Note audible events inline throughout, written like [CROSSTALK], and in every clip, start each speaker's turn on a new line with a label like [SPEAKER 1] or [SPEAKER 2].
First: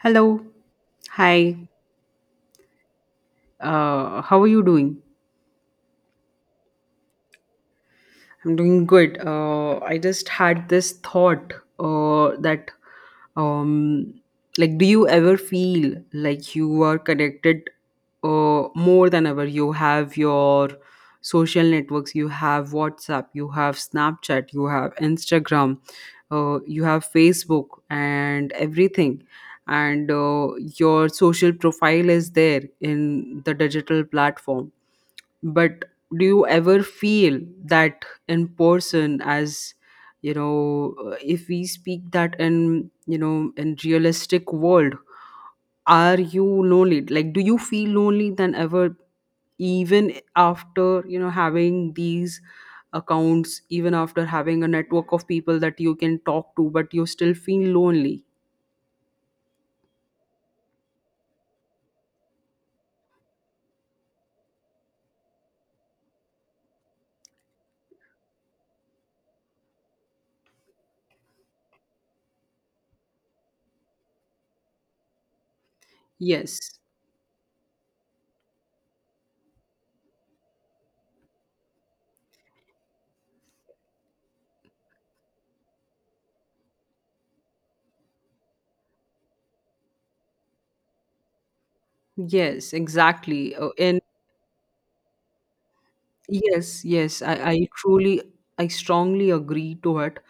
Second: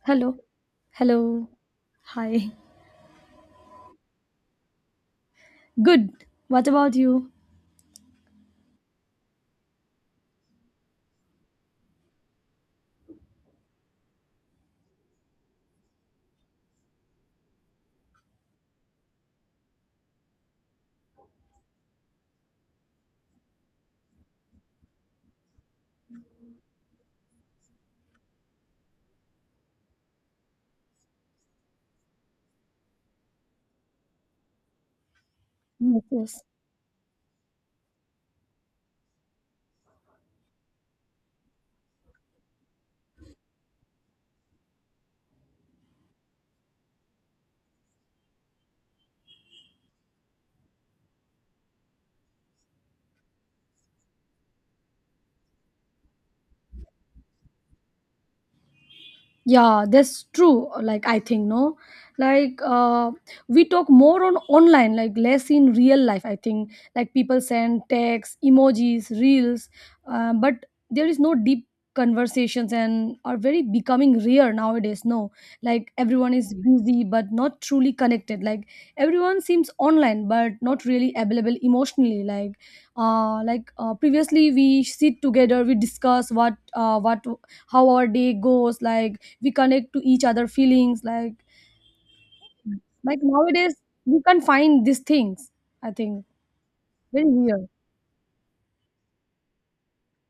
[SPEAKER 1] Hello. Hello.
[SPEAKER 2] Hi.
[SPEAKER 1] Hi.
[SPEAKER 2] How are you doing?
[SPEAKER 1] Good. What about you?
[SPEAKER 2] I'm doing good. I just had this thought uh, that, um, like, do you ever feel like you are connected more than ever? You have your social networks, you have WhatsApp, you have Snapchat, you have Instagram, you have Facebook, and everything. And your social profile is there in the digital platform, but
[SPEAKER 1] Yes,
[SPEAKER 2] do
[SPEAKER 1] yes.
[SPEAKER 2] you ever feel that in person, as, if we speak that in, in realistic world, are you lonely, like do you feel lonely than ever, even after, having these accounts, even after having a network of people that you can talk to, but you still feel lonely?
[SPEAKER 1] Yeah, that's true. Like I think no, like we talk more on online, like less in real life, I think. Like people send texts, emojis, reels, but there is no deep conversations and are very becoming rare nowadays, no. Like everyone is
[SPEAKER 2] Yes,
[SPEAKER 1] busy but not truly connected. Like everyone seems online but not really available emotionally. Like previously we sit together, we discuss what how our day goes. Like we connect to each other feelings. like
[SPEAKER 2] yes,
[SPEAKER 1] like
[SPEAKER 2] exactly.
[SPEAKER 1] nowadays
[SPEAKER 2] And
[SPEAKER 1] we can find these things, I think.
[SPEAKER 2] Yes, yes,
[SPEAKER 1] Very
[SPEAKER 2] I,
[SPEAKER 1] real.
[SPEAKER 2] I truly, I strongly agree to it.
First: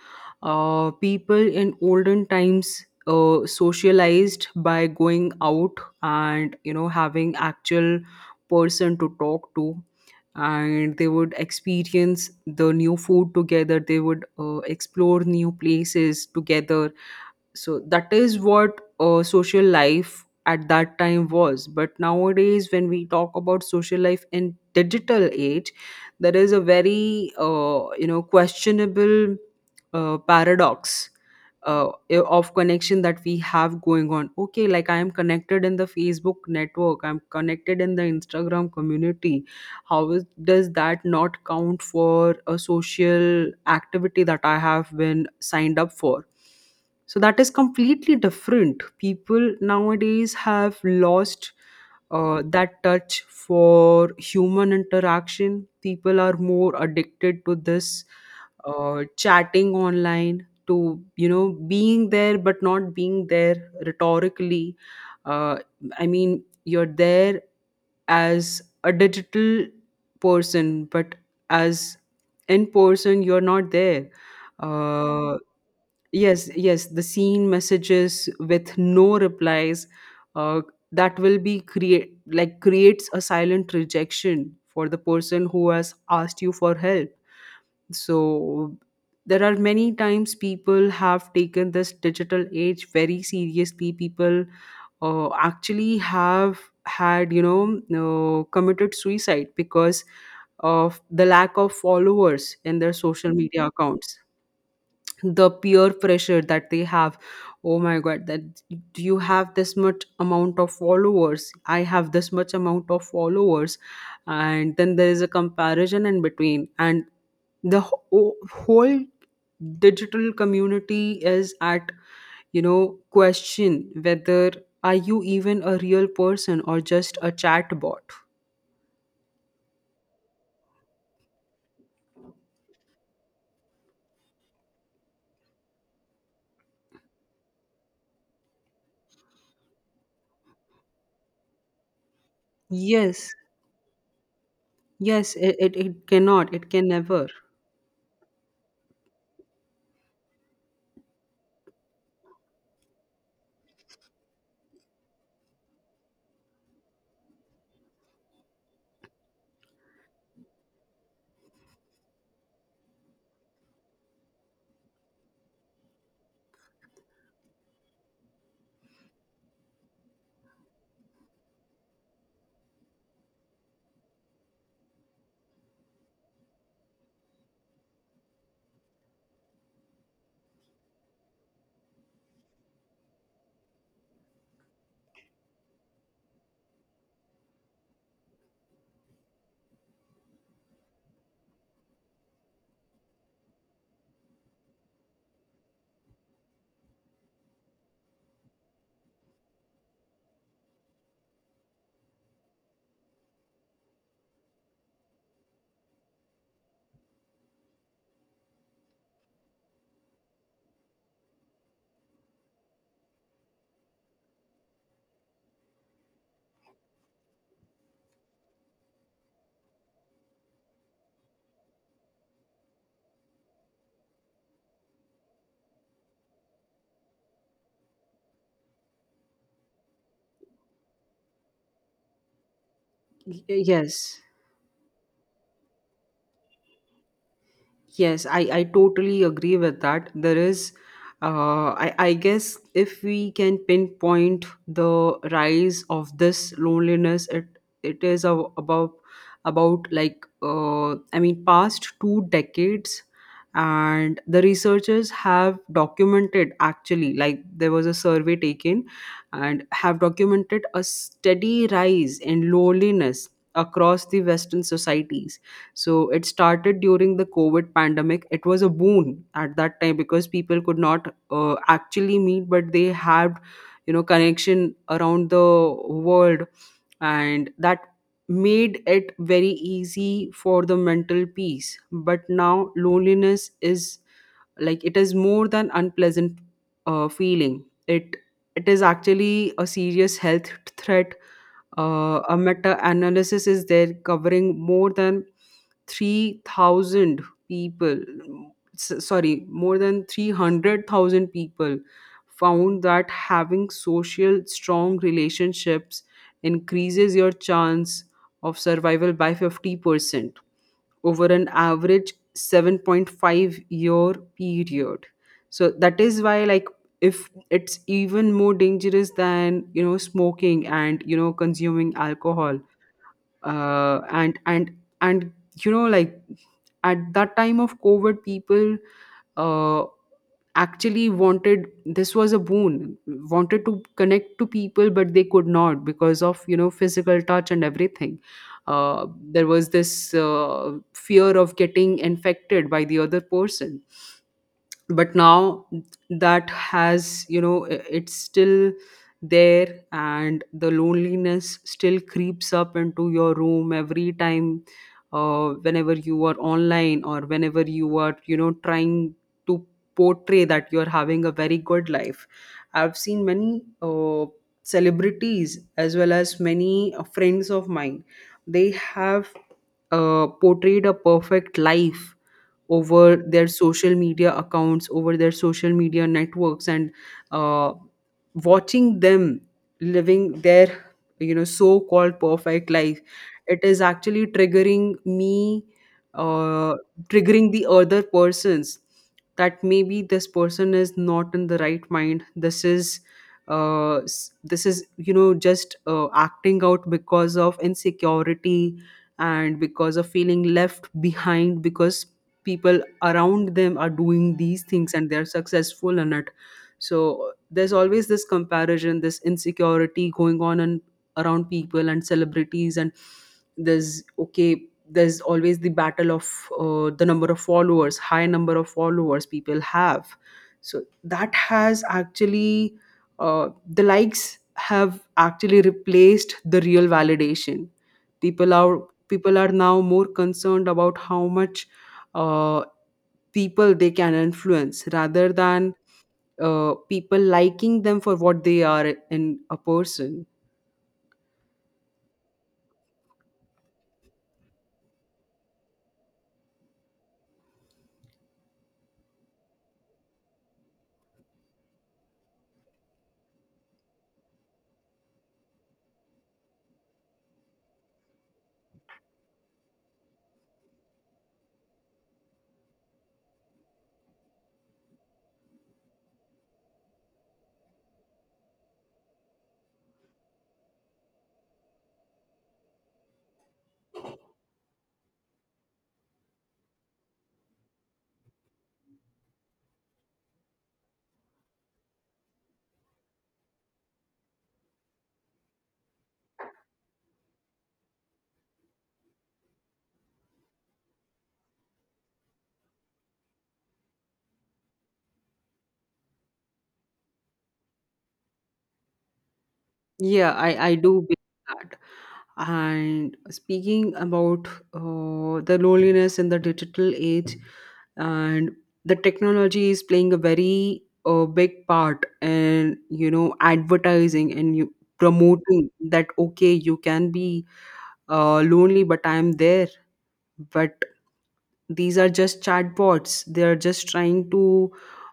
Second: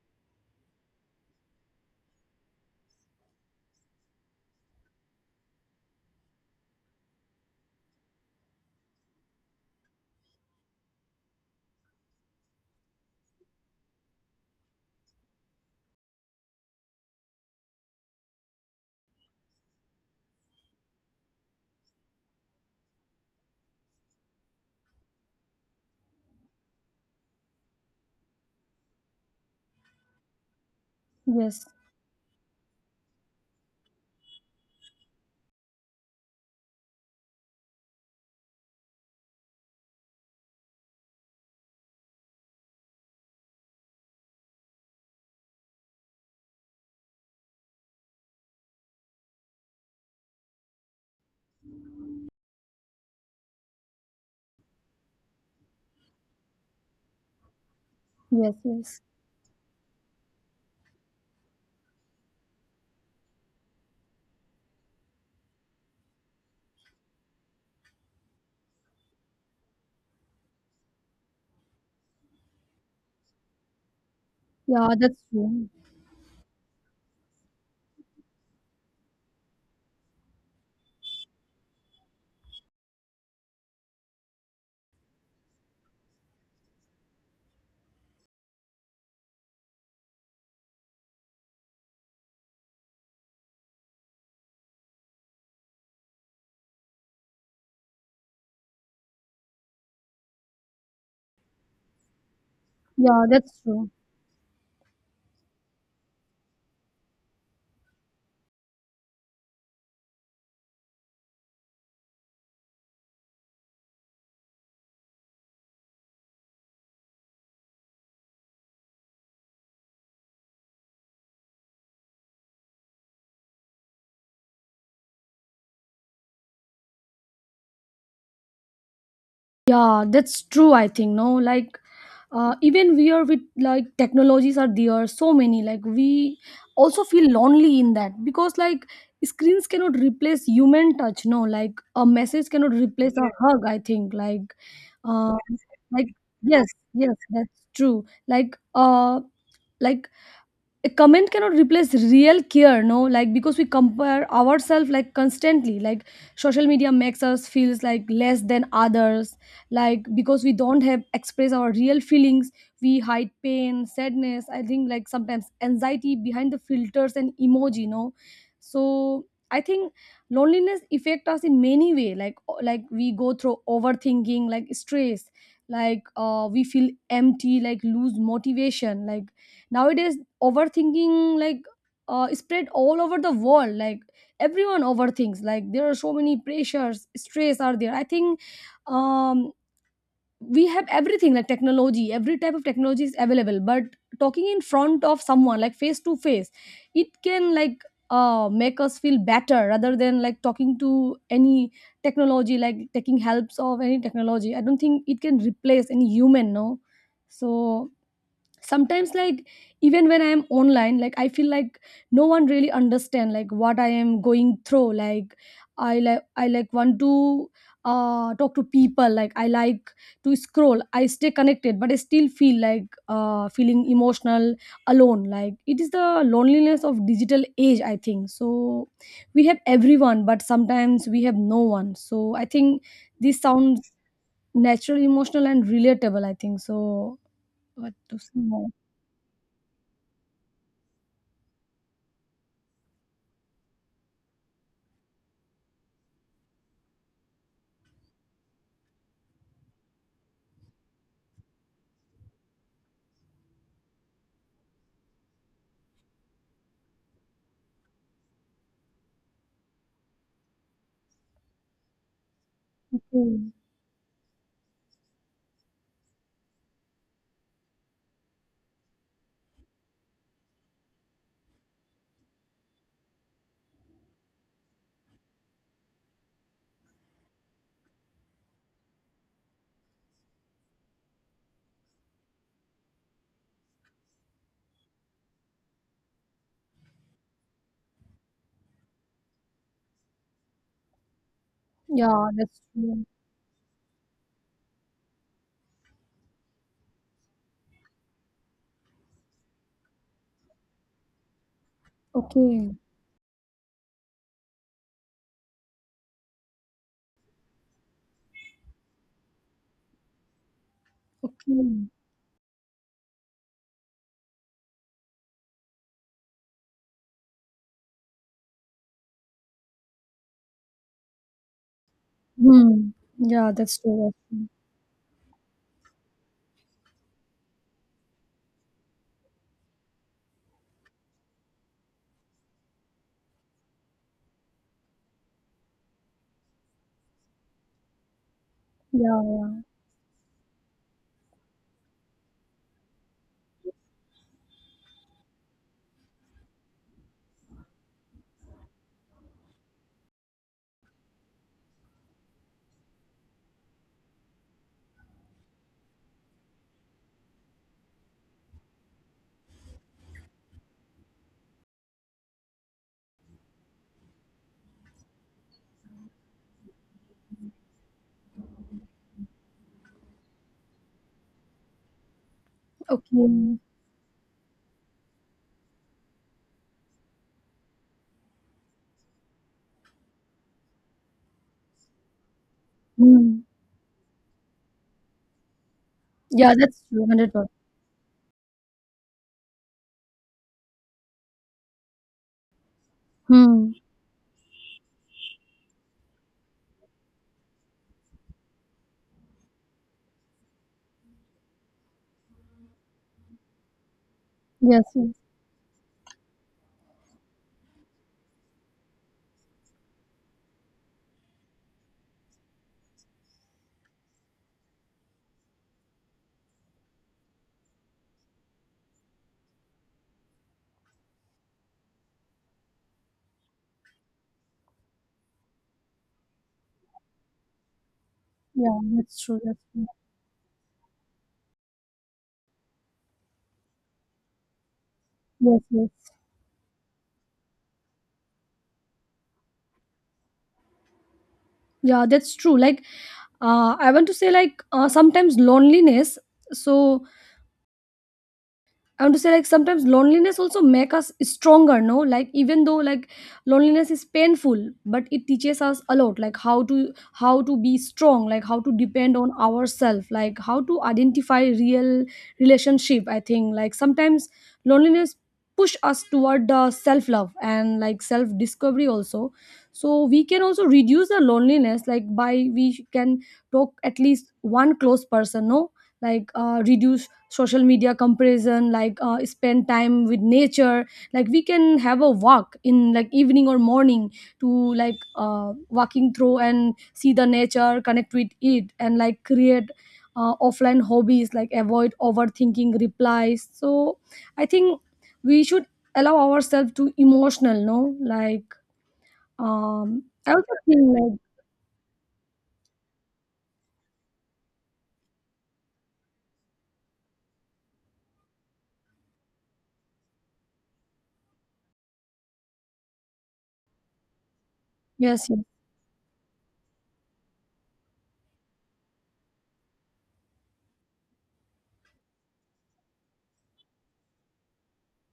[SPEAKER 2] People in olden times socialized by going out, and, having actual person to talk to, and they would experience the new food together. They would explore new places together. So that is what social life at that time was, but nowadays when we talk about social life in digital age, there is a very questionable paradox
[SPEAKER 1] Yes,
[SPEAKER 2] of connection that we have going on. Okay, like, I am connected in the Facebook network, I'm connected in the Instagram community. How is, does that not count for a social activity that I have been signed up for? So that is completely different. People nowadays have lost that touch for human interaction. People are more addicted to this
[SPEAKER 1] yes, yes.
[SPEAKER 2] chatting online, to, being there but not being there, rhetorically. Uh, i mean, you're there as a digital person, but as, in person, you're not there.
[SPEAKER 1] Yeah, that's
[SPEAKER 2] uh,
[SPEAKER 1] true.
[SPEAKER 2] yes, yes, the seen messages with no replies uh, that will be create, like, creates a silent rejection for the person who has asked you for help. So there are many times people have taken this digital age very seriously. People actually have had, committed suicide because of the lack of followers in their
[SPEAKER 1] Yeah,
[SPEAKER 2] social
[SPEAKER 1] that's
[SPEAKER 2] media
[SPEAKER 1] true.
[SPEAKER 2] accounts. The peer pressure that they have, oh my god, that, do you have this much amount of followers, I have this much amount of followers, and then there is a comparison in between, and the whole digital community is at, question, whether are you even a real person or just a chat bot.
[SPEAKER 1] Yeah, that's true. I think no, like even we are with like technologies are there so many, like we also feel lonely in that because like screens cannot replace human touch. No, like a message cannot replace a
[SPEAKER 2] Yes,
[SPEAKER 1] hug. I think
[SPEAKER 2] yes,
[SPEAKER 1] uh,
[SPEAKER 2] it, it,
[SPEAKER 1] like
[SPEAKER 2] it cannot,
[SPEAKER 1] yes,
[SPEAKER 2] it can
[SPEAKER 1] yes,
[SPEAKER 2] never.
[SPEAKER 1] that's true. Like a comment cannot replace real care, no, like because we compare ourselves like constantly. Like social media makes us feels like less than others, like because we don't have express our real feelings. We hide pain, sadness, I think, like sometimes anxiety behind the filters and emoji, no. So I think loneliness affect us in many way. Like we go through overthinking, like stress. Like we feel empty, like lose motivation. Like nowadays overthinking, like spread all over the world. Like everyone overthinks. Like there are so many pressures, stress are there, I think. Um, we have everything, like technology, every type of technology is available, but talking in front of someone like face to face, it can like make us feel better rather than like talking to any technology, like taking helps of any technology. I don't think it can replace any human, no. So sometimes, like even when I am online, like I feel like no one really understand like what I am going through. Like I like want to talk to people like I like to scroll. I stay connected but I still feel like feeling emotional alone. Like it is the loneliness of digital age, I think. So we have everyone but sometimes we have no one, so I think this
[SPEAKER 2] Y-
[SPEAKER 1] sounds
[SPEAKER 2] yes
[SPEAKER 1] natural, emotional and relatable, I think. So what to
[SPEAKER 2] Yes,
[SPEAKER 1] say
[SPEAKER 2] I
[SPEAKER 1] more.
[SPEAKER 2] totally agree with that. There is, I guess, if we can pinpoint the rise of this loneliness, it is, about, like, I mean, past 2 decades, and the researchers have documented, actually, like, there was a survey taken, and have documented a steady rise in loneliness
[SPEAKER 1] Okay.
[SPEAKER 2] across the Western societies. So it started during the COVID pandemic. It was a boon at that time because people could not actually meet, but they had, connection around the world, and that made it very easy for the mental peace. But now loneliness is, like, it is more than unpleasant feeling. It is actually a serious health threat. uh,
[SPEAKER 1] Yeah,
[SPEAKER 2] a
[SPEAKER 1] that's
[SPEAKER 2] meta
[SPEAKER 1] true.
[SPEAKER 2] analysis is there covering more than 3,000 people, sorry, more than 300,000 people,
[SPEAKER 1] Okay.
[SPEAKER 2] found that having social strong relationships increases your chance of survival by 50% over an
[SPEAKER 1] Okay.
[SPEAKER 2] average 7.5-year period. So that is why, like, if it's even more dangerous than, smoking, and, consuming alcohol.
[SPEAKER 1] Hmm. Yeah, that's
[SPEAKER 2] uh,
[SPEAKER 1] true. That's
[SPEAKER 2] and
[SPEAKER 1] true.
[SPEAKER 2] and and you know like at that time of COVID, people uh, actually wanted, this was a boon, wanted to connect to people but they could not because of, physical touch and everything. uh,
[SPEAKER 1] Yeah,
[SPEAKER 2] there
[SPEAKER 1] yeah.
[SPEAKER 2] was this fear of getting infected by the other person. But now that has you know I- it's still there, and the loneliness still creeps up into your room every time whenever you are online, or whenever you are, trying to portray that you're having a very good life. I've seen many celebrities, as well as many friends of mine. They have portrayed a perfect life over their
[SPEAKER 1] Okay.
[SPEAKER 2] social media accounts, over their social media networks, and uh, watching them living their, so-called perfect life,
[SPEAKER 1] Hmm.
[SPEAKER 2] it is actually triggering me,
[SPEAKER 1] Yeah,
[SPEAKER 2] uh,
[SPEAKER 1] that's true. 100%.
[SPEAKER 2] triggering the other persons, that maybe this person is not in the right mind. This is
[SPEAKER 1] Hmm.
[SPEAKER 2] this is, just acting out because of insecurity, and because of feeling left behind, because people around them are doing these
[SPEAKER 1] Yes,
[SPEAKER 2] things
[SPEAKER 1] yes.
[SPEAKER 2] and they're successful in it. So there's always this comparison, this insecurity going on and around people and celebrities. And there's, okay, there's always the battle of the number of followers, high number of followers people have. So that has actually, the likes have actually replaced the real validation. people
[SPEAKER 1] Yeah,
[SPEAKER 2] are
[SPEAKER 1] that's
[SPEAKER 2] people
[SPEAKER 1] true.
[SPEAKER 2] are
[SPEAKER 1] That's
[SPEAKER 2] now
[SPEAKER 1] true.
[SPEAKER 2] more concerned about how much uh, people they can influence, rather
[SPEAKER 1] Yes,
[SPEAKER 2] than
[SPEAKER 1] yes.
[SPEAKER 2] people liking them for what they are in a person.
[SPEAKER 1] Yeah, that's true. Like, I want to say, like, sometimes loneliness. So, I want to say like sometimes loneliness also make us stronger, no? Like even though like loneliness is painful, but it teaches us a lot, like how to be strong, like how to depend on ourselves, like how to identify real relationship. I think like sometimes loneliness push us toward the self love and like self discovery also. So we can also reduce the loneliness like by we can talk at least one close person, no? Like reduce social media comparison, like spend time with nature. Like we can have a walk in like evening or morning to like walking through and see the nature, connect with it, and like create offline hobbies like avoid overthinking replies. So I think we should allow ourselves to emotional, no. Like I
[SPEAKER 2] Yeah,
[SPEAKER 1] also
[SPEAKER 2] I
[SPEAKER 1] think
[SPEAKER 2] do believe
[SPEAKER 1] like.
[SPEAKER 2] that. And speaking about the loneliness in the digital age, and the technology is playing a very big part in, advertising, and you
[SPEAKER 1] Yes, yes,
[SPEAKER 2] promoting that okay, you can be lonely but I'm there. But these are just chatbots, they are just trying to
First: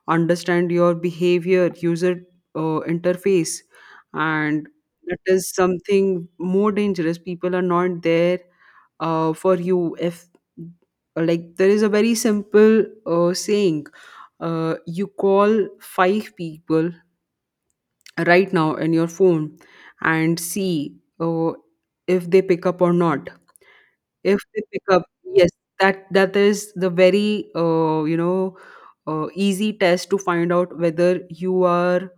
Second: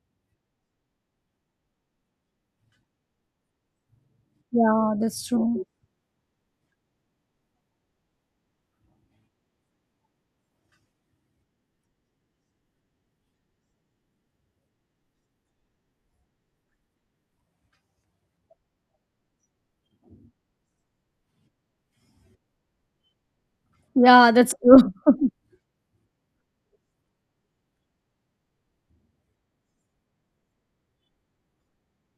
[SPEAKER 2] understand your behavior, user interface. And
[SPEAKER 1] yeah,
[SPEAKER 2] that
[SPEAKER 1] that's
[SPEAKER 2] is
[SPEAKER 1] true.
[SPEAKER 2] something more dangerous. People are not there for you, if, like, there is a very simple saying, you call five people right now in your phone and see if they pick up or not.
[SPEAKER 1] Yeah,
[SPEAKER 2] If
[SPEAKER 1] that's
[SPEAKER 2] they pick
[SPEAKER 1] true.
[SPEAKER 2] up,
[SPEAKER 1] [LAUGHS]
[SPEAKER 2] yes, that is the very, easy test to find out whether you are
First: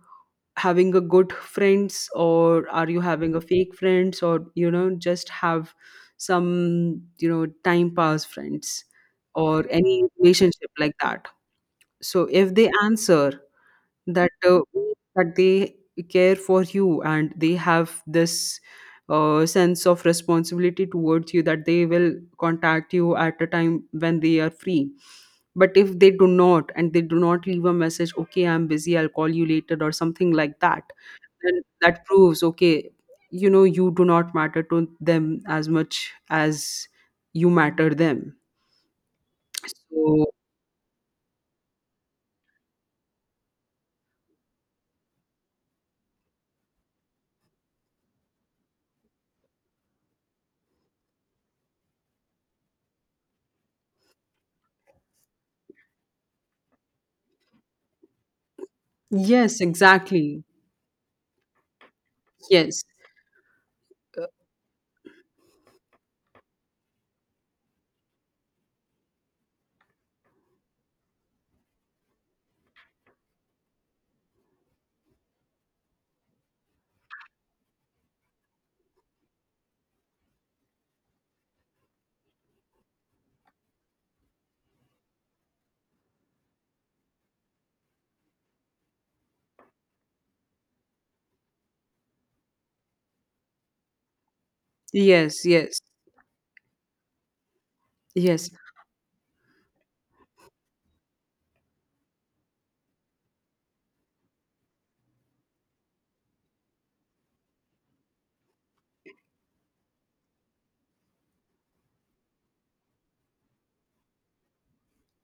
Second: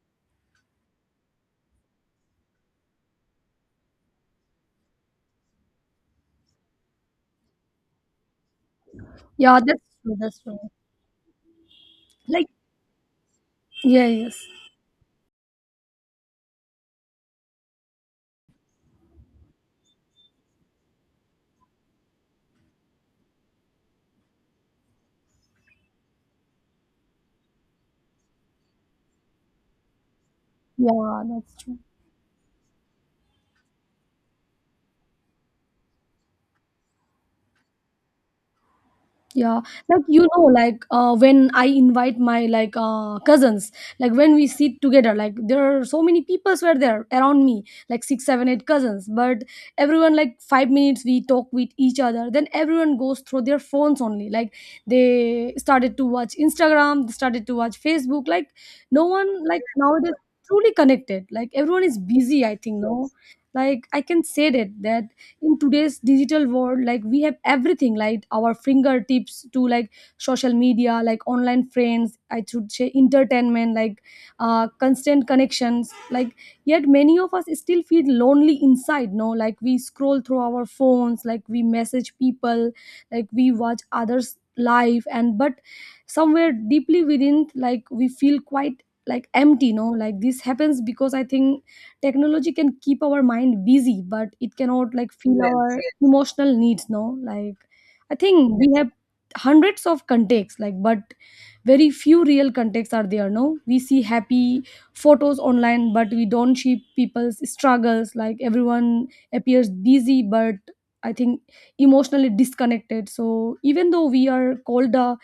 [SPEAKER 2] having a good friends, or are you having a fake friends, or, just have some, time pass friends,
[SPEAKER 1] Yeah,
[SPEAKER 2] or
[SPEAKER 1] that's
[SPEAKER 2] any
[SPEAKER 1] true. That's true.
[SPEAKER 2] relationship like that. So
[SPEAKER 1] Like,
[SPEAKER 2] if they answer
[SPEAKER 1] yeah,
[SPEAKER 2] that,
[SPEAKER 1] yes.
[SPEAKER 2] that they care for you and they have this sense of responsibility towards you, that they will contact you at a time when they are free. But if they do not, and they do not leave a message, okay, I'm busy, I'll call you later, or something like that,
[SPEAKER 1] Yeah, that's
[SPEAKER 2] then
[SPEAKER 1] true.
[SPEAKER 2] that proves, okay, you do not matter to them as much as you matter them.
[SPEAKER 1] Yeah, like you
[SPEAKER 2] So,
[SPEAKER 1] know, like when I invite my like cousins, like when we sit together, like there are so many peoples were there around me, like six, seven, eight cousins. But everyone like 5 minutes we talk with each other. Then everyone goes through their phones only. Like they started to watch Instagram, they started to watch Facebook. Like no one
[SPEAKER 2] yes,
[SPEAKER 1] like nowadays
[SPEAKER 2] exactly.
[SPEAKER 1] truly connected. Like everyone is busy. I think
[SPEAKER 2] Yes.
[SPEAKER 1] no, like I can say that in today's digital world like we have everything like our fingertips to like social media, like online friends, I should say, entertainment, like constant connections, like yet many of us still feel lonely inside, no. Like we scroll through our phones, like we message people, like we watch others live, and but somewhere deeply within like we feel quite like empty, no. Like this happens because I think technology can keep our mind busy but it cannot like fill,
[SPEAKER 2] Yes.
[SPEAKER 1] yes, our
[SPEAKER 2] Yes.
[SPEAKER 1] emotional needs, no. Like I
[SPEAKER 2] Yes.
[SPEAKER 1] think we have hundreds of contexts, like but very few real contexts are there, no. We see happy photos online but we don't see people's struggles. Like everyone appears busy but I think emotionally disconnected. So even though we are called the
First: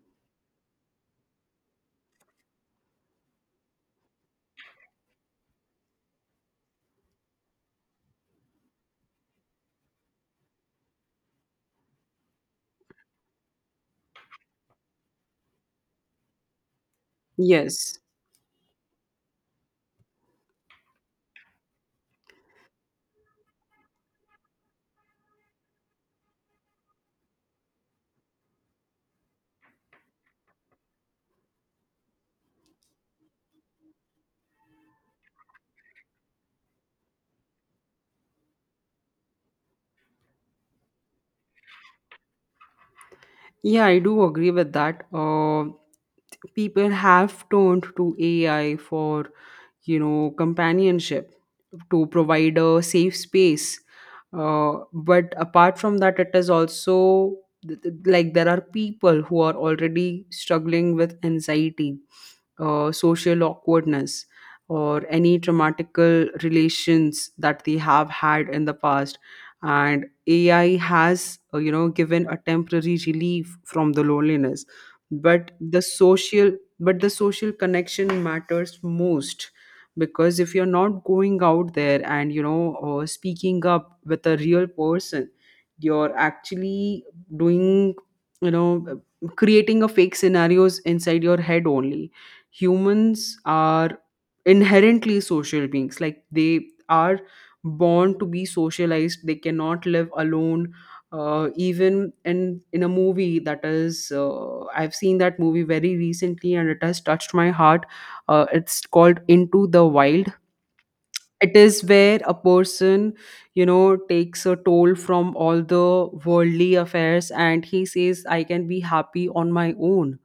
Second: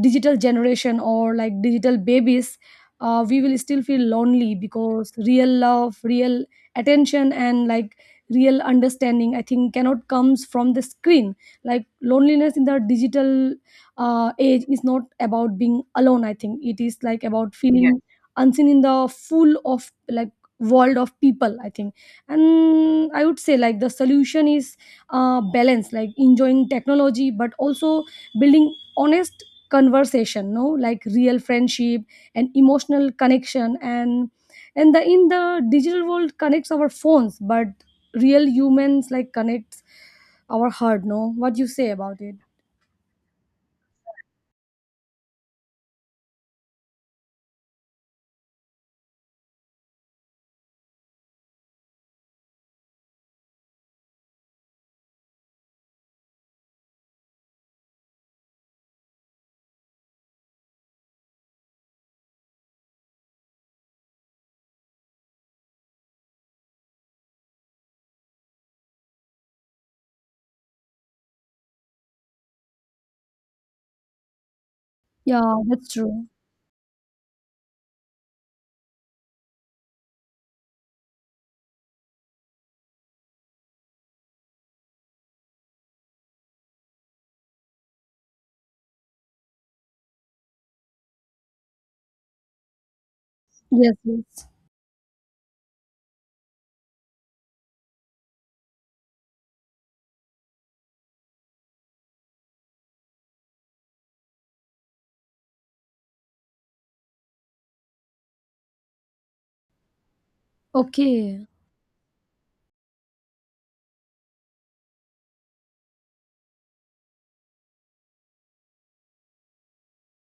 [SPEAKER 1] digital generation or like digital babies, we will still feel lonely because real love, real attention, and like real understanding, I think, cannot comes from the screen. Like loneliness in the digital age is not about being alone, I think. It is like about, yes, feeling,
[SPEAKER 2] Yes.
[SPEAKER 1] yes, unseen in the full of like world of people, I think. And I would say like the solution is balance, like enjoying technology but also building honest conversation, no, like real friendship and emotional connection. And the in the digital world connects our phones but real humans like connects our heart, no. What you say about it?
[SPEAKER 2] Yeah, I do agree with that. People have turned to AI for, companionship, to provide a safe space, but apart from that it is also like, there are people who are already struggling with anxiety, social awkwardness, or any traumatical relations that they have had in the past, and AI has given a temporary relief from the loneliness. but
[SPEAKER 1] Yeah,
[SPEAKER 2] the
[SPEAKER 1] that's true.
[SPEAKER 2] social but the social connection matters most, because if you're not going out there and, speaking up with a real person, you're actually doing, you know creating a fake scenarios inside your head only. Humans
[SPEAKER 1] Yes,
[SPEAKER 2] are
[SPEAKER 1] yes.
[SPEAKER 2] inherently social beings, like, they are born to be socialized, they cannot live alone. Even in a movie, that is, I've seen that movie very recently and it has touched my heart. It's called Into the Wild.
[SPEAKER 1] Okay.
[SPEAKER 2] It is where a person, takes a toll from all the worldly affairs, and he says I can be happy on my own.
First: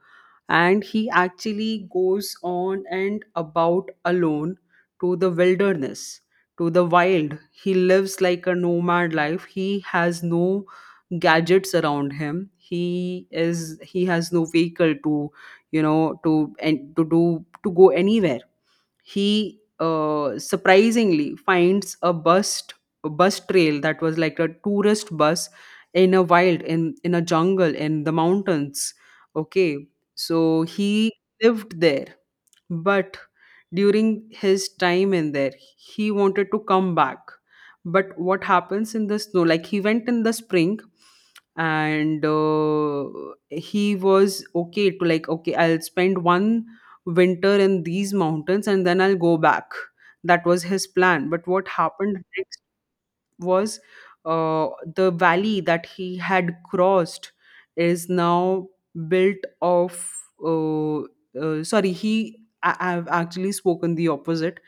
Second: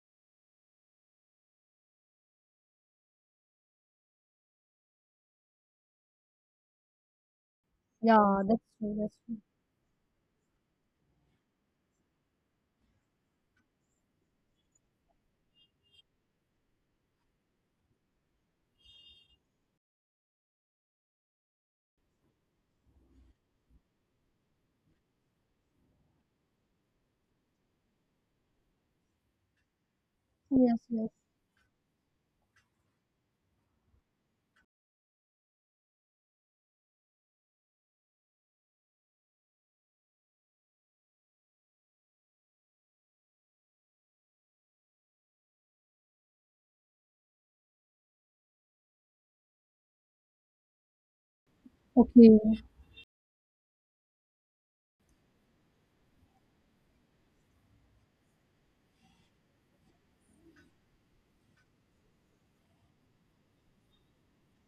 [SPEAKER 2] And he actually goes on and about alone to the wilderness, to the wild. He lives
[SPEAKER 1] Yeah,
[SPEAKER 2] like a
[SPEAKER 1] that's true.
[SPEAKER 2] nomad
[SPEAKER 1] That's true.
[SPEAKER 2] life, he has no gadgets around him, he has no vehicle to, you know to and to do to go anywhere. He surprisingly finds a bus trail that was like a tourist bus, in a wild, in a jungle, in the mountains. Okay, so
[SPEAKER 1] Yes, yes.
[SPEAKER 2] he lived there. But during his time in there, he wanted to come back. But what happens in the snow, like, he went in the spring, and he was okay to, like, okay, I'll spend one winter in these mountains, and then I'll go back. That was his plan. But what happened
[SPEAKER 1] Okay.
[SPEAKER 2] next was uh, the valley that he had crossed is now built of. Uh, sorry, he. I, I've actually spoken the opposite.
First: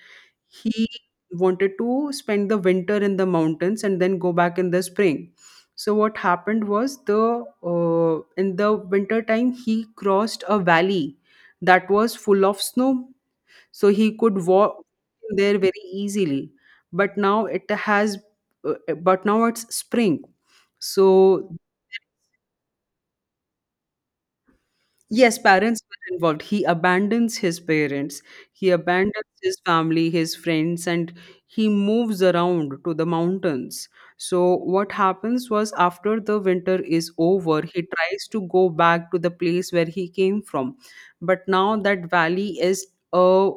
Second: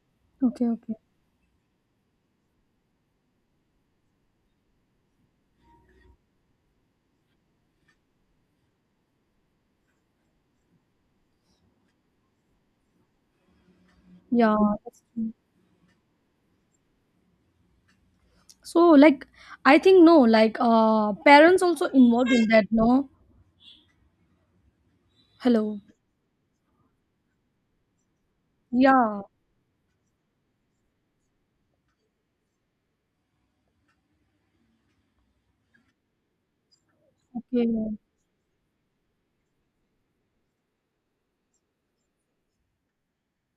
[SPEAKER 1] Okay.
[SPEAKER 2] He
[SPEAKER 1] Okay.
[SPEAKER 2] wanted to spend the winter in the mountains and then go back in the spring. So what happened was, the in the winter time he crossed a valley that was full of snow, so he could
[SPEAKER 1] Yeah,
[SPEAKER 2] walk
[SPEAKER 1] that's true.
[SPEAKER 2] there very easily. But now it has, uh,
[SPEAKER 1] So
[SPEAKER 2] but
[SPEAKER 1] like
[SPEAKER 2] now it's
[SPEAKER 1] I think no,
[SPEAKER 2] spring.
[SPEAKER 1] like
[SPEAKER 2] So,
[SPEAKER 1] parents also involved in that, no.
[SPEAKER 2] yes,
[SPEAKER 1] Hello.
[SPEAKER 2] parents were involved. He abandons his parents, he
[SPEAKER 1] Yeah.
[SPEAKER 2] abandons his family, his friends, and he moves around to the mountains. So, what happens was, after the winter is over,
[SPEAKER 1] Okay.
[SPEAKER 2] he tries to go back to the place where he came from. But now that valley is a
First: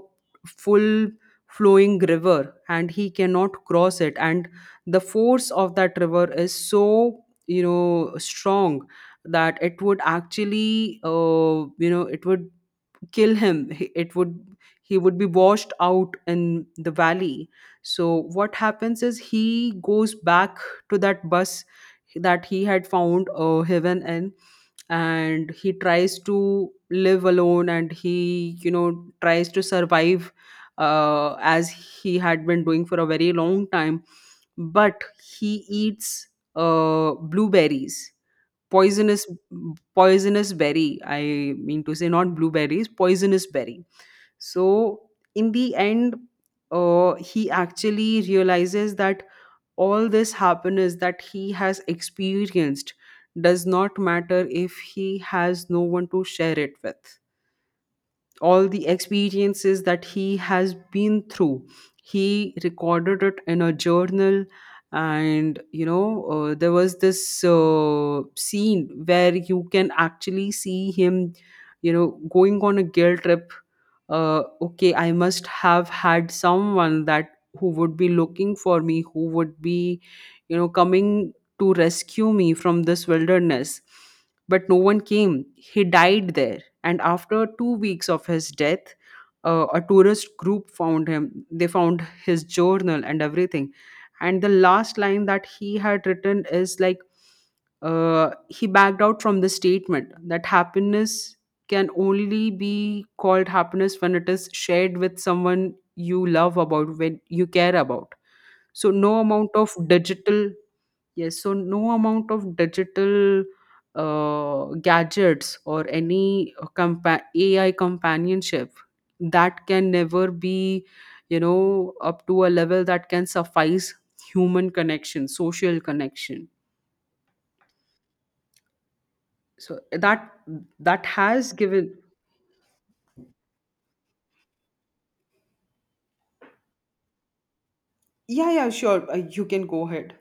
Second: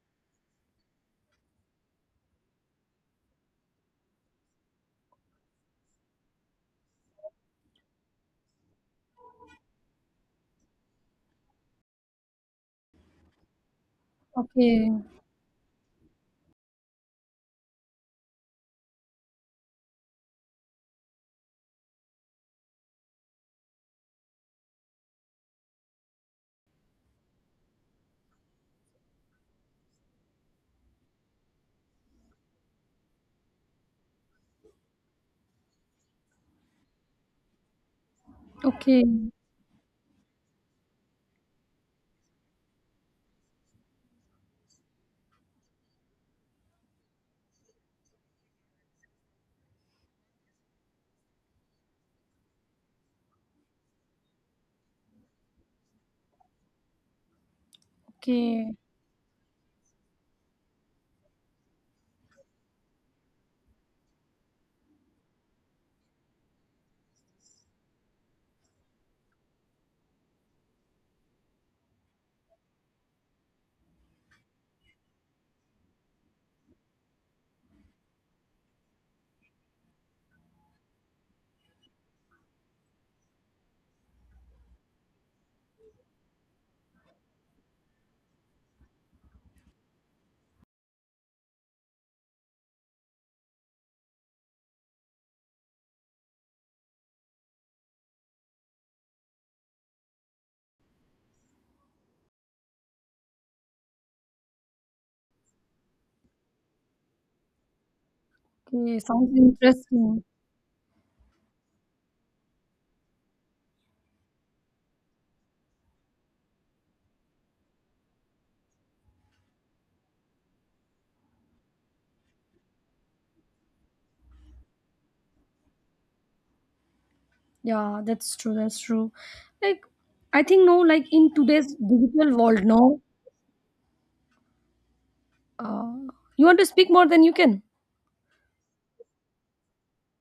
[SPEAKER 2] full flowing river and he cannot cross it. And the force of that river is so, you know, strong that it would actually it would kill him. It would
[SPEAKER 1] Okay.
[SPEAKER 2] he would be washed out in the valley. So what happens is he goes back to that bus that he had found heaven in. And he tries to live alone and he, you know, tries to survive as he had been doing for a very long time. But he eats blueberries,
[SPEAKER 1] Okay.
[SPEAKER 2] poisonous, poisonous berry. I mean to say not blueberries, poisonous berry. So in the end he actually realizes that all this happiness that he has experienced does not matter if he has no one to share it with, all
[SPEAKER 1] Okay.
[SPEAKER 2] the experiences that he has been through. He recorded it in a journal, and there was this scene where you can actually see him, you know, going on a guilt trip. Okay, I must have had someone that who would be looking for me, who would be, you know, coming to rescue me from this wilderness. But no one came. He died there, and after two weeks of his death a tourist group found him. They found his journal and everything. And the last line that he had written is like he backed out from the statement that happiness can only be called happiness when it is shared with someone you love about, when you care about. So
[SPEAKER 1] Okay,
[SPEAKER 2] no
[SPEAKER 1] sounds
[SPEAKER 2] amount of
[SPEAKER 1] interesting.
[SPEAKER 2] digital. Yes, so no amount of digital gadgets or any AI companionship, that can never be, you know, up to a level that can suffice human connection, social connection.
[SPEAKER 1] Yeah, that's true. That's true.
[SPEAKER 2] So
[SPEAKER 1] Like, I think no, like
[SPEAKER 2] that
[SPEAKER 1] in
[SPEAKER 2] has
[SPEAKER 1] today's
[SPEAKER 2] given.
[SPEAKER 1] digital world, no, uh, you want to speak more than you can.
[SPEAKER 2] Yeah, yeah, sure. You can go ahead.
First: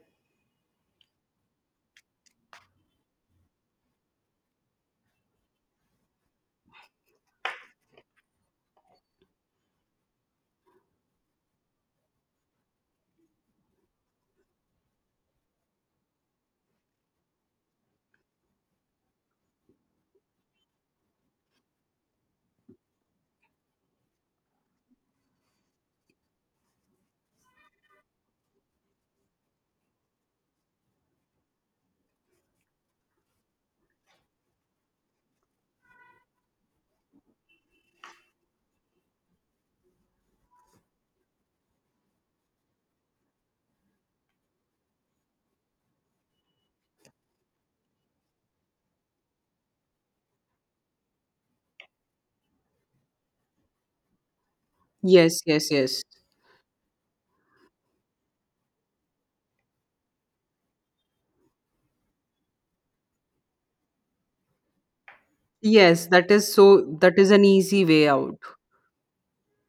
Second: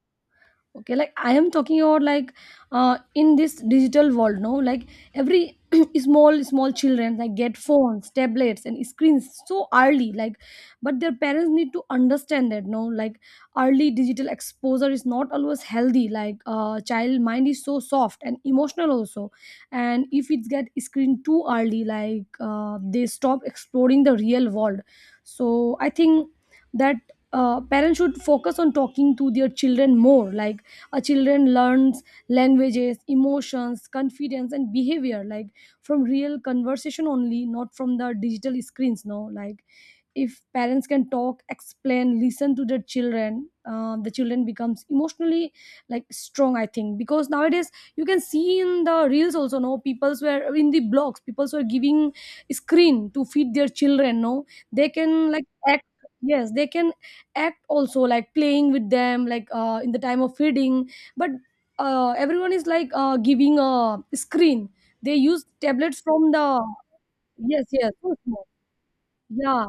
[SPEAKER 1] Okay, like I am talking about like in this digital world, no, like every [CLEARS THROAT] small small children like get phones, tablets and screens so early, like but their parents need to understand that, no. Like early digital exposure is not always healthy. Like child mind is so soft and emotional also. And if it get screen too early, like they stop exploring the real world. So I think that parents should focus on talking to their children more. Like a children learns languages, emotions, confidence and behavior, like from real conversation only, not from the digital screens, no. Like if parents can talk, explain, listen to their children, the children becomes emotionally like strong, I think. Because nowadays you can see in the reels also, no, people's were in the blogs, people's were giving screen to feed their children, no. They can
[SPEAKER 2] Yes,
[SPEAKER 1] like
[SPEAKER 2] yes,
[SPEAKER 1] act.
[SPEAKER 2] yes,
[SPEAKER 1] Yes. They can act also like playing with them, like in the time of feeding. But everyone is like giving a screen. They use tablets
[SPEAKER 2] yes. That
[SPEAKER 1] from the,
[SPEAKER 2] is so. That is an
[SPEAKER 1] yes,
[SPEAKER 2] easy
[SPEAKER 1] yes,
[SPEAKER 2] way
[SPEAKER 1] so
[SPEAKER 2] out.
[SPEAKER 1] small. Yeah,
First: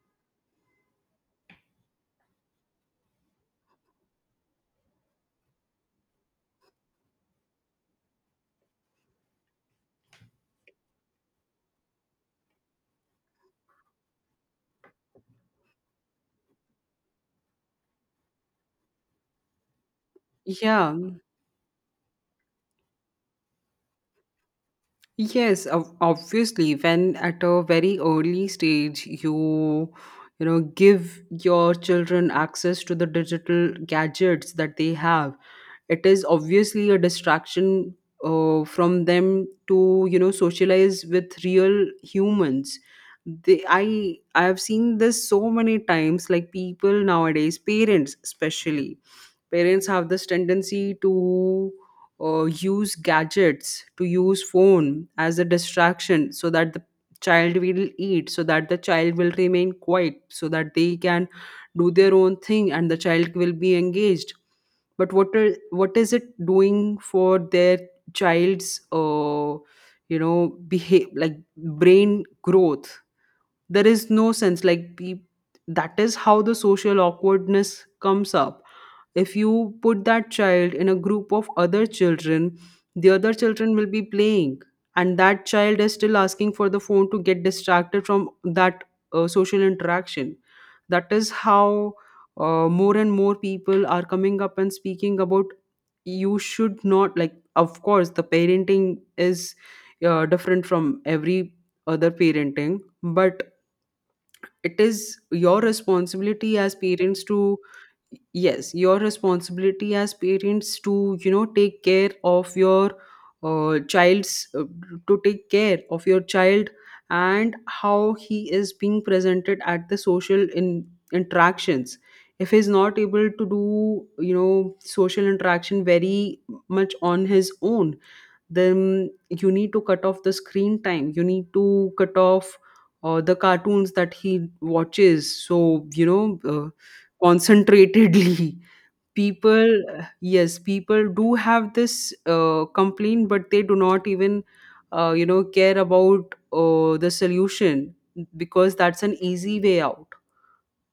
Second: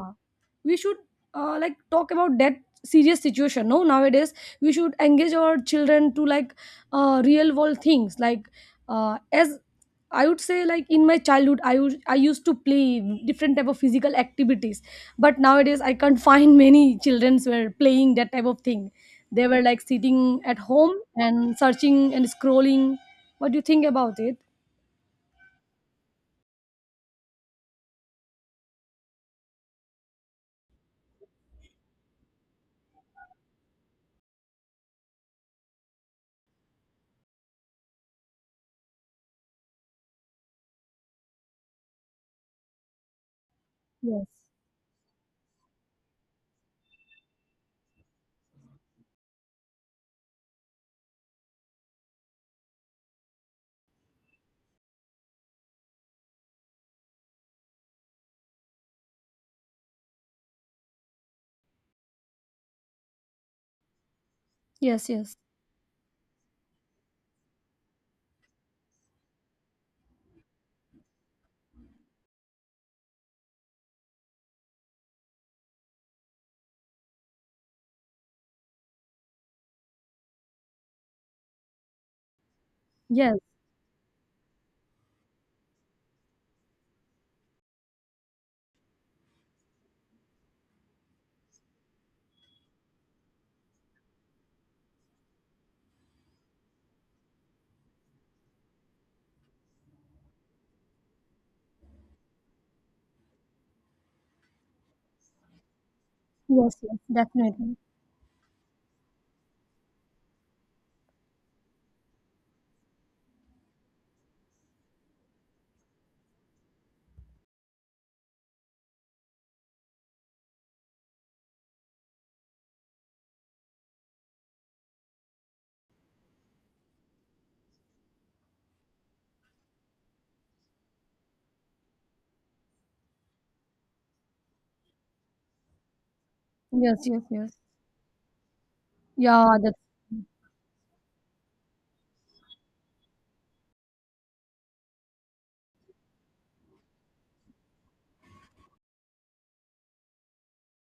[SPEAKER 1] we should like talk about that serious situation, no, nowadays. We should engage our children to like real world things, like as I would say like in my childhood I used to play different type of physical activities. But nowadays I can't [LAUGHS] find many children were playing that type of thing. They were like sitting at home
[SPEAKER 2] Yeah.
[SPEAKER 1] and searching and scrolling. What do you think about it?
[SPEAKER 2] Yes, obviously, when at a very early stage you, you know, give your children access to the digital gadgets that they have, it is obviously a distraction from them to, you know, socialize with real humans. They, I
[SPEAKER 1] Yes,
[SPEAKER 2] I have seen this so many times, like people nowadays, parents especially, parents have this tendency to use gadgets, to use phone as a distraction so that the child will eat, so that the child will remain quiet, so that they can do their own thing and the child will be engaged.
[SPEAKER 1] yes,
[SPEAKER 2] But what
[SPEAKER 1] yes.
[SPEAKER 2] are, what is it doing for their child's you know behave like brain growth. There is no sense like that is how the social awkwardness comes up. If you put that child in a group of other children, the other
[SPEAKER 1] Yes,
[SPEAKER 2] children will be playing and that child is still asking for the phone to get distracted from that social interaction. That is how more and more people are coming up and speaking about you should not, like, of course the parenting is different from every other parenting, but it is your responsibility
[SPEAKER 1] yes,
[SPEAKER 2] as
[SPEAKER 1] yes.
[SPEAKER 2] parents to
[SPEAKER 1] Definitely.
[SPEAKER 2] yes your responsibility as parents to, you know, take care of your child's to take care of your child and how he is being presented at the social in interactions. If he's not able to do, you know, social interaction very much on his own, then you need to cut off the screen time, you need to cut off the cartoons that he watches. So you know
[SPEAKER 1] Yes, yes, yes.
[SPEAKER 2] concentratedly [LAUGHS]
[SPEAKER 1] Yeah,
[SPEAKER 2] people.
[SPEAKER 1] that's.
[SPEAKER 2] Yes, people do have this complaint, but they do not even you know care about the solution because that's an easy way out.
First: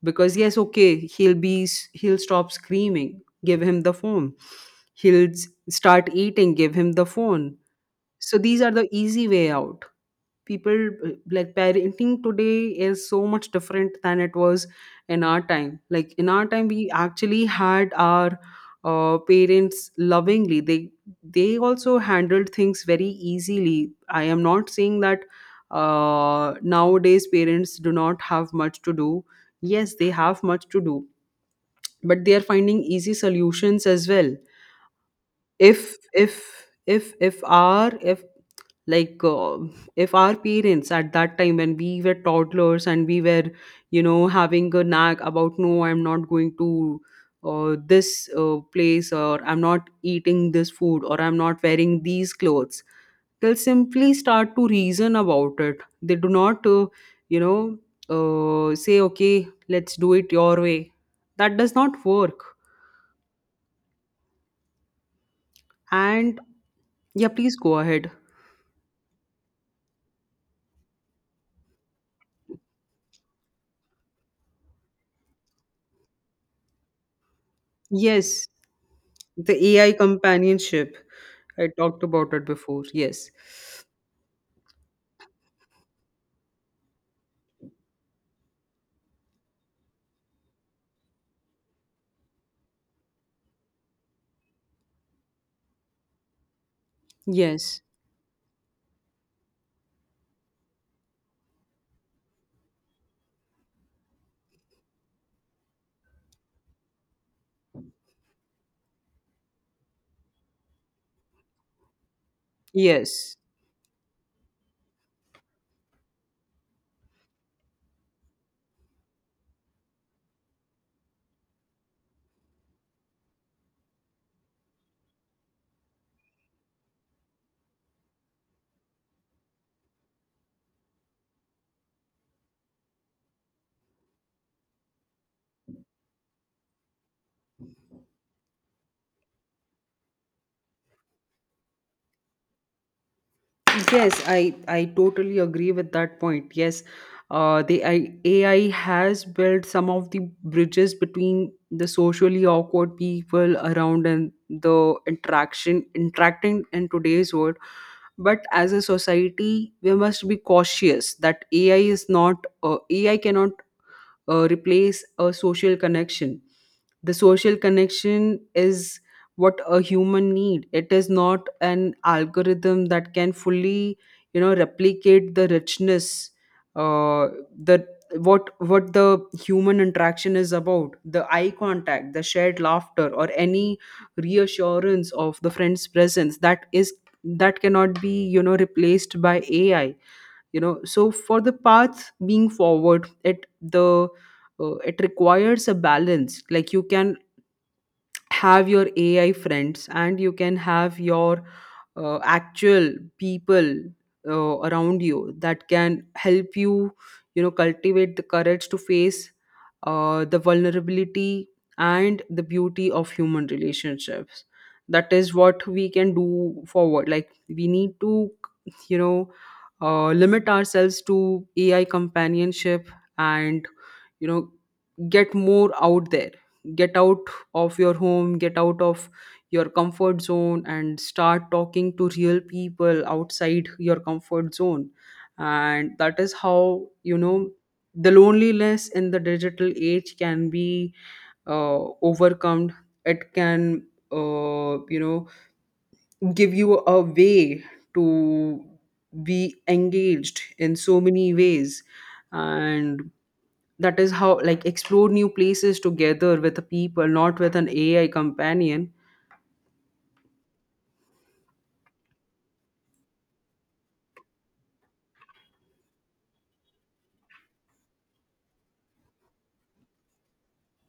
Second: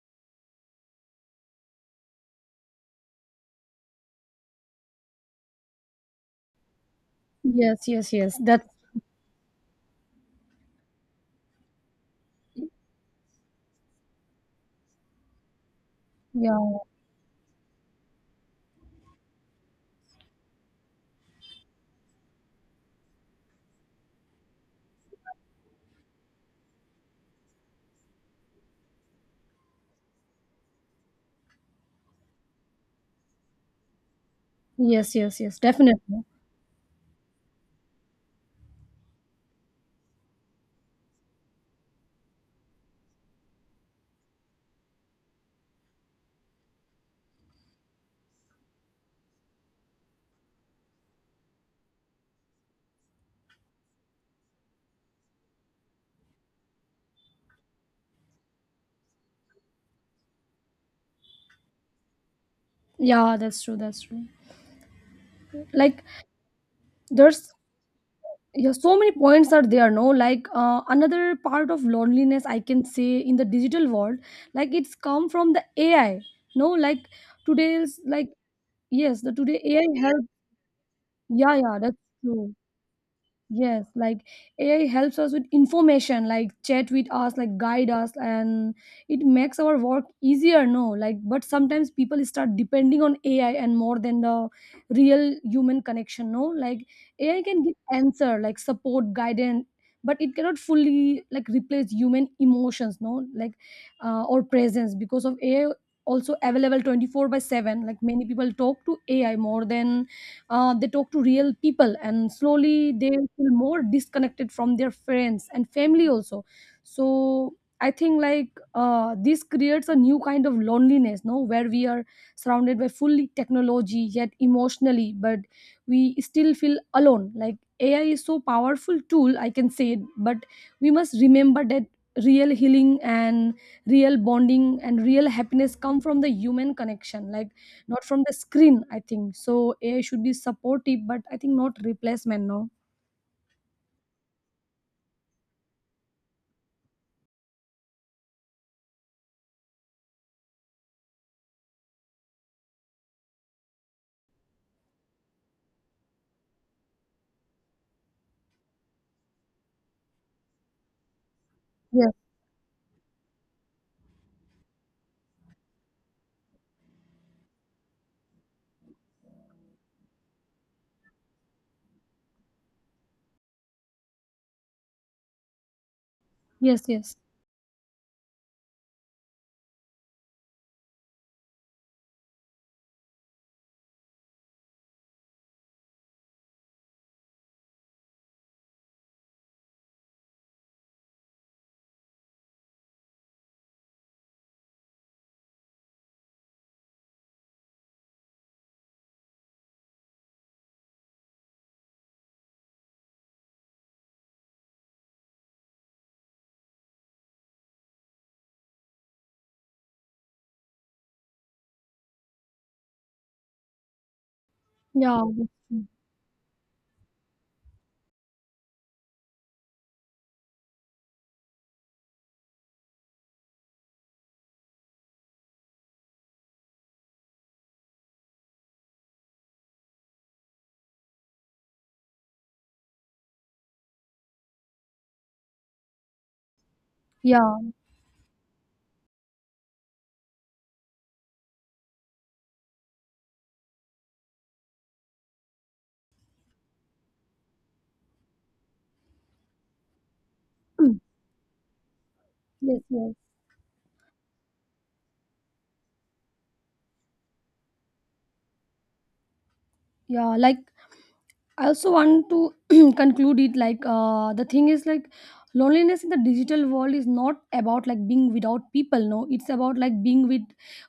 [SPEAKER 2] Because yes, okay, he'll stop screaming, give him the phone. He'll start eating, give him the phone.
[SPEAKER 1] Yes, yes,
[SPEAKER 2] So
[SPEAKER 1] yes.
[SPEAKER 2] these
[SPEAKER 1] That's
[SPEAKER 2] are the easy way out. People like parenting today is so much different than it was in our time. Like in our time
[SPEAKER 1] yeah.
[SPEAKER 2] we actually had our parents lovingly. They also handled things very easily. I am not saying that nowadays parents do not have much to do. Yes, they have much to do, but they are finding easy solutions as well.
[SPEAKER 1] Yes, yes, yes.
[SPEAKER 2] if
[SPEAKER 1] Definitely.
[SPEAKER 2] if if if our if like if our parents at that time when we were toddlers and we were, you know, having a nag about no I'm not going to this place, or I'm not eating this food, or I'm not wearing these clothes, they'll simply start to reason about it. They do not you know say okay, let's do it your way. That does not work.
[SPEAKER 1] Yeah, that's true. That's true. Like,
[SPEAKER 2] And yeah,
[SPEAKER 1] there's,
[SPEAKER 2] please go ahead.
[SPEAKER 1] yeah, so many points are there. No, like another part of loneliness I can say in the digital world, like it's come from the AI. No, like today's like
[SPEAKER 2] Yes,
[SPEAKER 1] yes, the
[SPEAKER 2] the
[SPEAKER 1] today
[SPEAKER 2] AI
[SPEAKER 1] AI help.
[SPEAKER 2] companionship.
[SPEAKER 1] Yeah,
[SPEAKER 2] I
[SPEAKER 1] yeah. That's
[SPEAKER 2] talked about it
[SPEAKER 1] true.
[SPEAKER 2] before. Yes.
[SPEAKER 1] Yes, like AI helps us with information, like chat with us, like guide us, and it makes our work easier. No, like, but sometimes people start depending on AI and more than the real human connection. No, like AI can give
[SPEAKER 2] Yes.
[SPEAKER 1] answer, like support, guidance, but it cannot fully like replace human emotions. No, like or presence because of AI also available 24 by 7, like many people talk to ai more than they talk to real people and slowly they
[SPEAKER 2] Yes.
[SPEAKER 1] feel more disconnected from their friends and family also. So I think like this creates a new kind of loneliness, no, where we are surrounded by fully technology yet emotionally but we still feel alone. Like AI is so powerful tool, I can say it, but we must remember that real healing and real bonding and real happiness come from the human connection, like not from the screen, I think. So AI should be supportive but I think not replacement, no.
[SPEAKER 2] Yes, I totally agree with that point. Yes. The AI has built some of the bridges between the socially awkward people around and the interaction interacting in today's world. But as a society, we must be cautious that AI is
[SPEAKER 1] Yes,
[SPEAKER 2] not AI cannot replace a social connection. The social connection is what a human need. It is not an algorithm that can fully, you know, replicate the richness
[SPEAKER 1] yes, yes.
[SPEAKER 2] uh, the what the human interaction is about: the eye contact, the shared laughter, or any reassurance of the friend's presence. That, is that cannot be, you know, replaced by AI. You know, so for the path being forward, the it requires a balance. Like, you can have your AI friends and you can have your actual people around you that can help you, you know, cultivate the courage to face the vulnerability and the beauty of human relationships. That
[SPEAKER 1] Yeah,
[SPEAKER 2] is what we can do forward. Like, we need to, you know, limit ourselves to AI companionship and, you know, get more out there, get out of your home, get out of your comfort zone, and start talking to real people outside your comfort zone. And that is how, you know,
[SPEAKER 1] yeah,
[SPEAKER 2] the loneliness in the digital age can be overcome. It can, you know, give you a way to be engaged in so
[SPEAKER 1] [CLEARS THROAT]
[SPEAKER 2] many ways.
[SPEAKER 1] yes,
[SPEAKER 2] And
[SPEAKER 1] yes,
[SPEAKER 2] that is how like explore new places together with the people, not with an AI companion.
[SPEAKER 1] yeah. Like I also want to [CLEARS THROAT] conclude it like the thing is like loneliness in the digital world is not about like being without people, no. It's about like being with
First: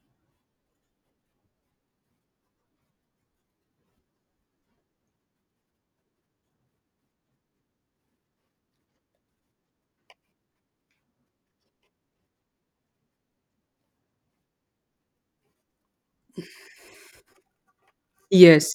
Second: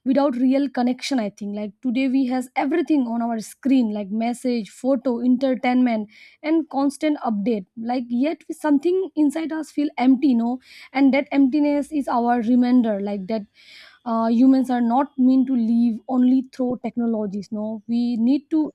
[SPEAKER 1] without real connection, I think. Like today we has everything on our screen, like message, photo, entertainment, and constant update, like yet something inside us feel empty, no. And that emptiness is our reminder like that humans are not meant to live only through technologies, no. We need to
[SPEAKER 2] Yes,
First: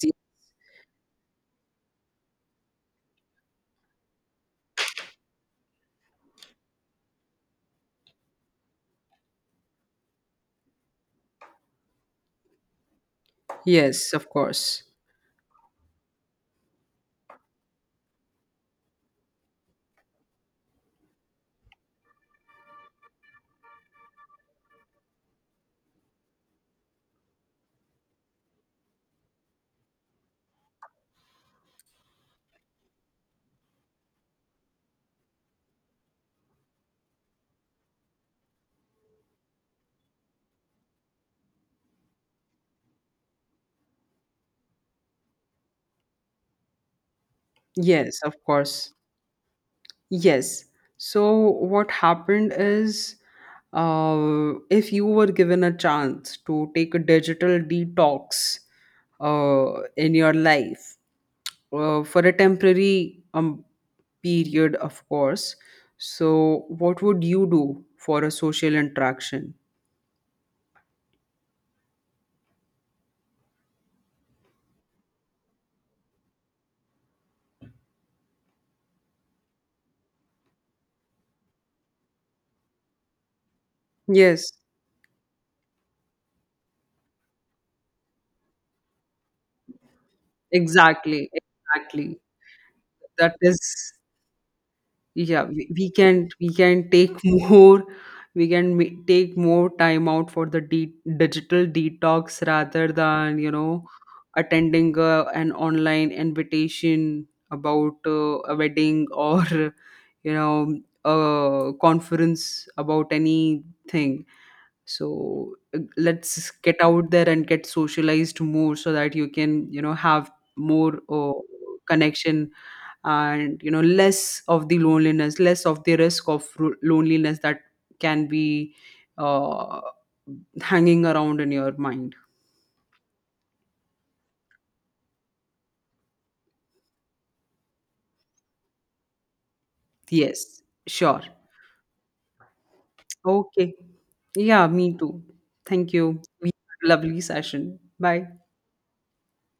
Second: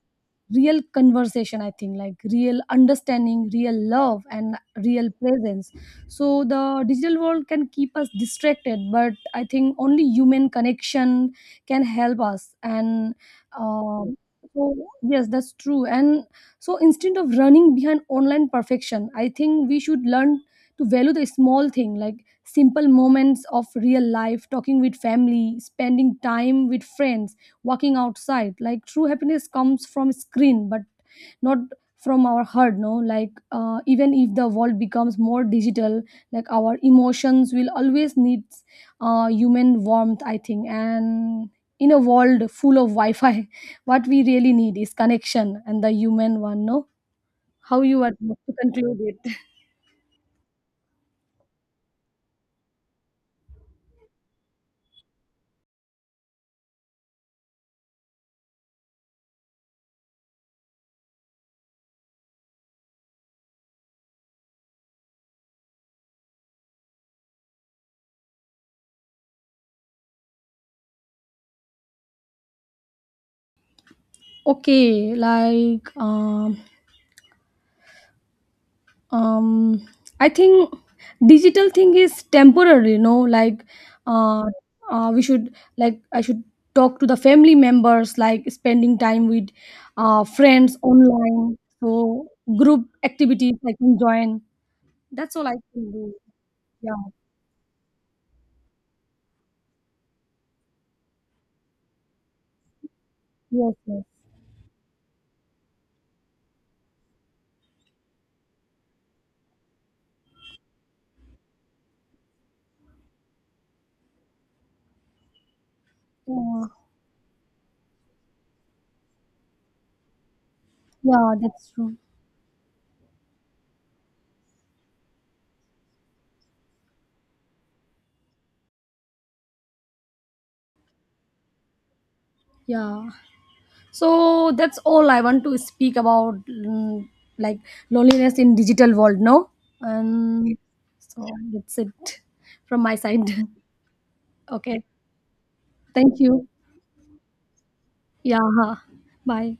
[SPEAKER 1] real conversation, I think, like real understanding, real love and real presence. So the digital world can keep us distracted but I think only human connection can help us. And uh,
[SPEAKER 2] yes, of
[SPEAKER 1] so
[SPEAKER 2] course.
[SPEAKER 1] yes, that's true. And so instead of running behind online perfection, I think we should learn to value the small thing, like simple moments of real life, talking with family, spending time with friends, walking outside. Like true happiness comes from screen but not from our heart, no. Like even if the world becomes more digital, like our emotions will always need human warmth, I think. And in a world full of wi-fi [LAUGHS] what we really need is connection and the human one, no. How you are
[SPEAKER 2] Yes, of
[SPEAKER 1] to
[SPEAKER 2] course.
[SPEAKER 1] conclude it?
[SPEAKER 2] Yes. So what happened is if you were given a chance to take a digital detox in your life for a temporary period, of course. So, what would you do for a social interaction?
[SPEAKER 1] Okay, like um I think digital thing is temporary, you know, like uh,
[SPEAKER 2] Yes.
[SPEAKER 1] we should, like I should talk to the family members, like spending time with friends
[SPEAKER 2] Exactly,
[SPEAKER 1] online.
[SPEAKER 2] exactly.
[SPEAKER 1] So group
[SPEAKER 2] That
[SPEAKER 1] activities I
[SPEAKER 2] is,
[SPEAKER 1] can join. That's
[SPEAKER 2] yeah,
[SPEAKER 1] all I can do.
[SPEAKER 2] we can
[SPEAKER 1] Yeah.
[SPEAKER 2] take [LAUGHS] more, we can take more time out for the de digital detox rather than, you
[SPEAKER 1] Yes,
[SPEAKER 2] know,
[SPEAKER 1] yes.
[SPEAKER 2] attending an online invitation about a wedding [LAUGHS] or, you know, a conference about anything. So let's
[SPEAKER 1] Yeah,
[SPEAKER 2] get out there and get socialized more so that you can, you know, have more
[SPEAKER 1] yeah, that's true.
[SPEAKER 2] connection and, you know, less of the loneliness, less of the risk of loneliness that can be uh, hanging around in your mind.
[SPEAKER 1] Yeah. So that's all I want to speak about, like loneliness in digital world. No, and
[SPEAKER 2] Yes, sure.
[SPEAKER 1] so that's it from my side.
[SPEAKER 2] Okay,
[SPEAKER 1] [LAUGHS]
[SPEAKER 2] yeah,
[SPEAKER 1] Okay,
[SPEAKER 2] me too. Thank
[SPEAKER 1] thank
[SPEAKER 2] you,
[SPEAKER 1] you.
[SPEAKER 2] we had a lovely session. Bye.
[SPEAKER 1] Yeah, bye.